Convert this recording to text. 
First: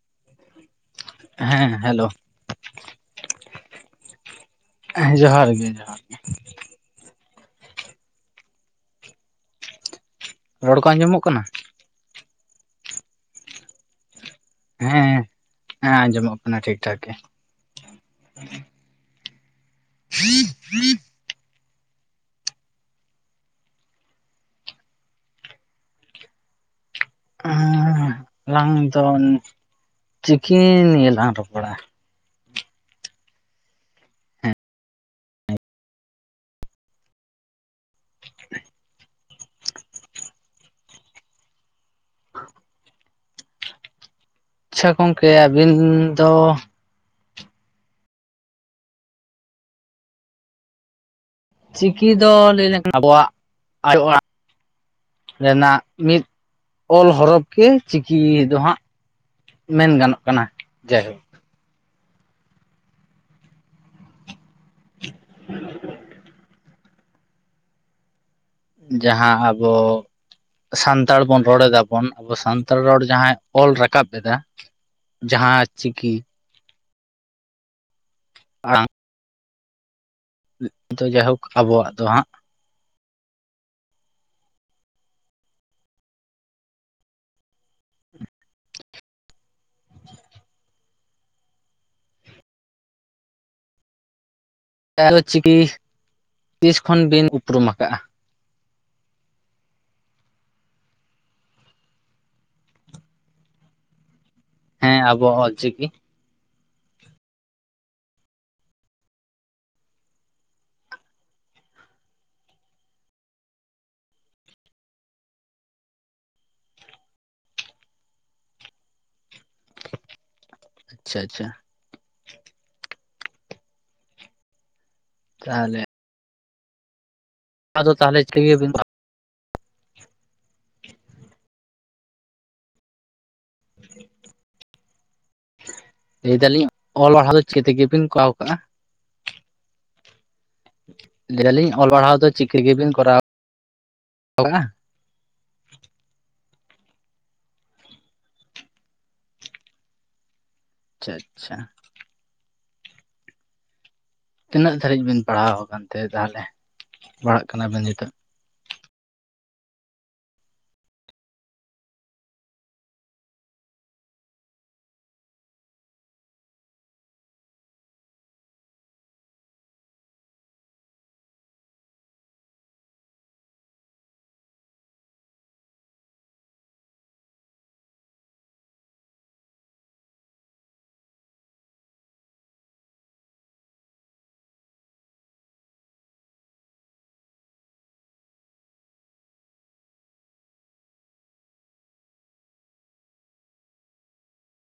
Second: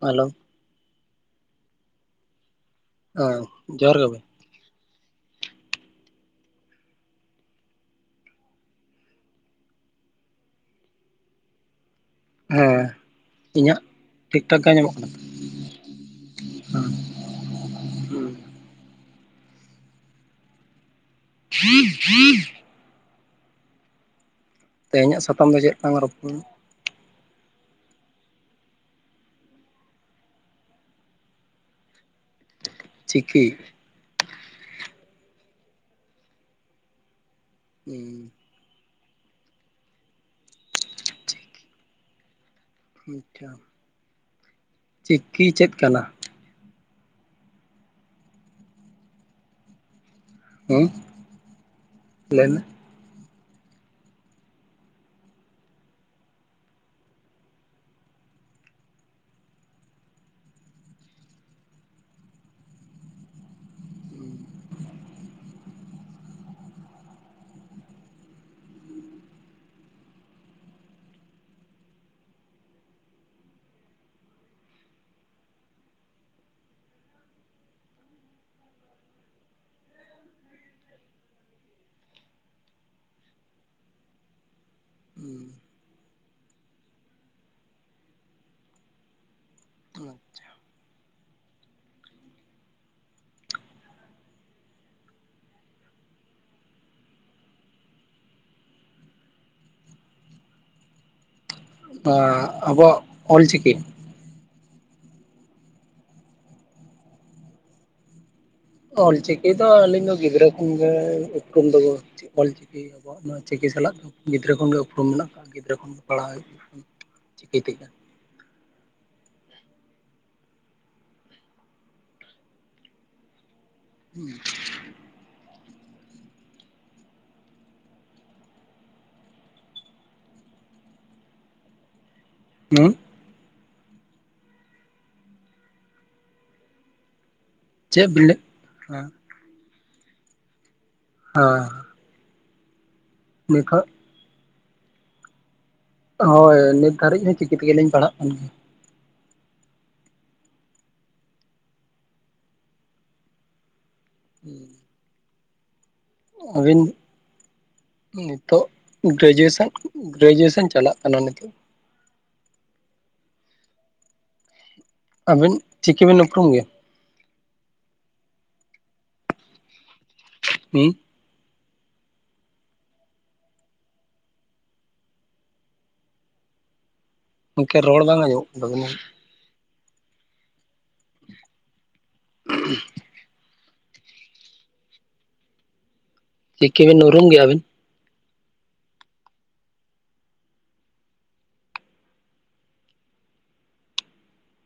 Hello. ᱦᱮᱸ hello. ᱚ ᱡᱚᱦᱟᱨ ᱜᱮ ᱦᱮᱸ ᱡᱚᱦᱟᱨ ᱜᱮ ᱡᱚᱦᱟᱨ ᱜᱮ ᱾ ᱨᱚᱲ ᱠᱚ ᱟᱸᱡᱚᱢᱚᱜ ᱠᱟᱱᱟ? ᱦᱮᱸ, ᱤᱧᱟᱹᱜ? ᱴᱷᱤᱠ ᱴᱷᱟᱠ ᱜᱮ ᱟᱸᱡᱚᱢᱚᱜ ᱠᱟᱱᱟ? ᱦᱮᱸ ᱦᱮᱸ ᱟᱸᱡᱚᱢᱚᱜ ᱠᱟᱱᱟ ᱴᱷᱤᱠ ᱴᱷᱟᱠ ᱜᱮ ᱾ ᱦ [inaudible] ᱦᱩᱸ ᱦᱩᱸ ᱛᱮᱦᱮᱧᱟᱹᱜ ᱥᱟᱛᱟᱢ ᱫᱚ ᱪᱮᱫ ᱞᱟᱝ ᱨᱚᱯᱩᱲᱼᱟ? ᱦᱮᱸ ᱟᱞᱟᱝ ᱫᱚ ᱪᱤᱠᱤ ᱱᱤᱭᱟᱹ ᱜᱮ ᱞᱟᱝ ᱨᱚᱯᱚᱲᱟ ᱾ ᱪᱤᱠᱤ? ᱦᱩᱸ᱾ ᱪᱤᱠᱤ ᱟᱪᱪᱷᱟ᱾ ᱟᱪᱪᱷᱟ ᱜᱚᱝᱠᱮ ᱪᱤᱠᱤ ᱪᱮᱫ ᱟᱹᱵᱤᱱ ᱠᱟᱱᱟ ᱫᱚ [inaudible] ᱪᱤᱠᱤ ᱫᱚ ᱞᱟᱹᱭ ᱞᱮᱱ ᱠᱟᱱᱟ ᱟᱵᱚᱣᱟᱜ ᱟᱭᱳ ᱚᱲᱟᱜ ᱾ ᱨᱮᱱᱟᱜ ᱢᱤᱫ ᱚᱞ ᱦᱚᱨᱚᱯ ᱜᱮ ᱪᱤᱠᱤ ᱫᱚ ᱦᱟᱸᱜ ᱢᱮᱱ ᱜᱟᱱᱚᱜ ᱠᱟᱱᱟ ᱡᱟᱭᱦᱳᱠ᱾ ᱡᱟᱦᱟᱸ ᱟᱵᱚ ᱥᱟᱱᱛᱟᱲ ᱵᱚᱱ ᱨᱚᱲ ᱮᱫᱟᱵᱚᱱ ᱟᱵᱚ ᱥᱟᱱᱛᱟᱲ ᱨᱚᱲ ᱡᱟᱦᱟᱸᱟᱭ ᱚᱞ ᱨᱟᱠᱟᱵ ᱮᱫᱟ ᱡᱟᱦᱟᱸ ᱪᱤᱠᱤ ᱟᱲᱟᱝ ᱫᱚ ᱡᱟᱭᱦᱳᱠ ᱟᱵᱚᱣᱟᱜ ᱫᱚ ᱦᱟᱸᱜ ᱩᱸ᱾ ᱟᱪᱪᱷᱟ᱾ ᱮᱞ ᱪᱤᱠᱤ ᱛᱤᱥ ᱠᱷᱚᱱ ᱵᱤᱱ ᱩᱯᱨᱩᱢ ᱟᱠᱟᱜᱼᱟ? ᱟ ᱟᱵᱚᱣᱟᱜ ᱚᱞᱪᱤᱠᱤ? ᱦᱮᱸ ᱟᱵᱚᱣᱟᱜ ᱚᱞᱪᱤᱠᱤ ᱾ ᱚᱞᱪᱤᱠᱤ ᱫᱚ ᱟᱹᱞᱤᱧ ᱫᱚ ᱜᱤᱫᱽᱨᱟᱹ ᱠᱷᱚᱱᱜᱮ ᱩᱯᱨᱩᱢ ᱫᱚᱵᱚ ᱚᱞᱪᱤᱠᱤ ᱟᱵᱚᱣᱟᱜ ᱱᱚᱣᱟ ᱪᱤᱠᱤ ᱥᱟᱞᱟᱜ ᱫᱚ ᱜᱤᱫᱽᱨᱟᱹ ᱠᱷᱚᱱᱜ ᱜᱮ ᱩᱯᱨᱩᱢ ᱢᱮᱱᱟᱜ ᱠᱟᱜᱼᱟ, ᱜᱤᱫᱽᱨᱟᱹ ᱠᱷᱚᱱ ᱯᱟᱲᱦᱟᱣ ᱪᱤᱠᱤ ᱛᱮᱜᱮ᱾ ᱟᱪᱪᱷᱟ ᱟᱷᱟ ᱦᱩᱸ ᱛᱟᱦᱞᱮ ᱟᱫᱚ ᱛᱟᱦᱞᱮ ᱪᱤᱠᱟᱹ ᱜᱮᱭᱟ ᱵᱤᱱ? [unintelligible] ᱞᱟᱹᱭ ᱫᱟᱞᱤᱧ ᱚᱞ ᱲᱦᱟᱣ ᱫᱚ ᱪᱤᱠᱤ ᱛᱮᱜᱮᱵᱤᱱ ᱠᱚᱨᱟᱣ ᱠᱟᱜ-ᱟ? ᱦᱟᱸ ᱞᱟᱹᱭ ᱫᱹᱟᱞᱤᱧ ᱚᱞ ᱯᱟᱲᱦᱟᱣ ᱫᱚ ᱪᱤᱠᱟᱹᱛᱮᱵᱤᱱ ᱠᱚᱨᱟᱣ? ᱱᱮᱠᱷᱟ ᱟᱵᱚ ᱢᱟ ᱦᱳᱭ ᱱᱤᱛ ᱫᱷᱟᱹᱨᱤᱡ ᱦᱚᱸ ᱪᱤᱠᱤ ᱛᱮᱜᱮᱞᱤᱧ ᱯᱟᱲᱦᱟᱜ ᱠᱟᱱ ᱜᱮᱭᱟ᱾ ᱪᱷᱟ ᱟᱪᱷᱟ ᱜᱮᱭᱟ ᱛᱤᱱᱟᱹᱜ ᱫᱷᱟᱹᱨᱤᱡ ᱵᱤᱱ ᱯᱟᱲᱦᱟᱣ ᱟᱠᱟᱱᱛᱮ ᱛᱟᱦᱚᱞᱮ ᱯᱟᱲᱦᱟᱜ ᱠᱟᱱᱟᱵᱤᱱ ᱱᱤᱛᱳᱜ? ᱱᱤᱛᱳᱜ ᱜᱨᱮᱡᱩᱭᱮᱥᱚᱱ ᱜᱨᱮᱡᱩᱭᱮᱥᱮᱱ ᱪᱟᱞᱟᱜ ᱠᱟᱱᱟ ᱱᱤᱛᱳᱜ᱾ ᱟᱵᱤᱱ ᱪᱤᱠᱤᱵᱤᱱ ᱩᱯᱨᱩᱢ ᱜᱮᱭᱟ? ᱦᱩᱸ ᱜᱚᱝᱠᱮ ᱨᱚᱲ ᱵᱟᱝ ᱟᱡᱚᱢᱚᱜ ᱠᱟᱱ ᱛᱟᱵᱤᱱᱟ [inaudible] ᱪᱤᱠᱤ ᱵᱤᱱ ᱩᱨᱩᱢ ᱜᱮᱭᱟ ᱟᱹᱵᱤᱱ?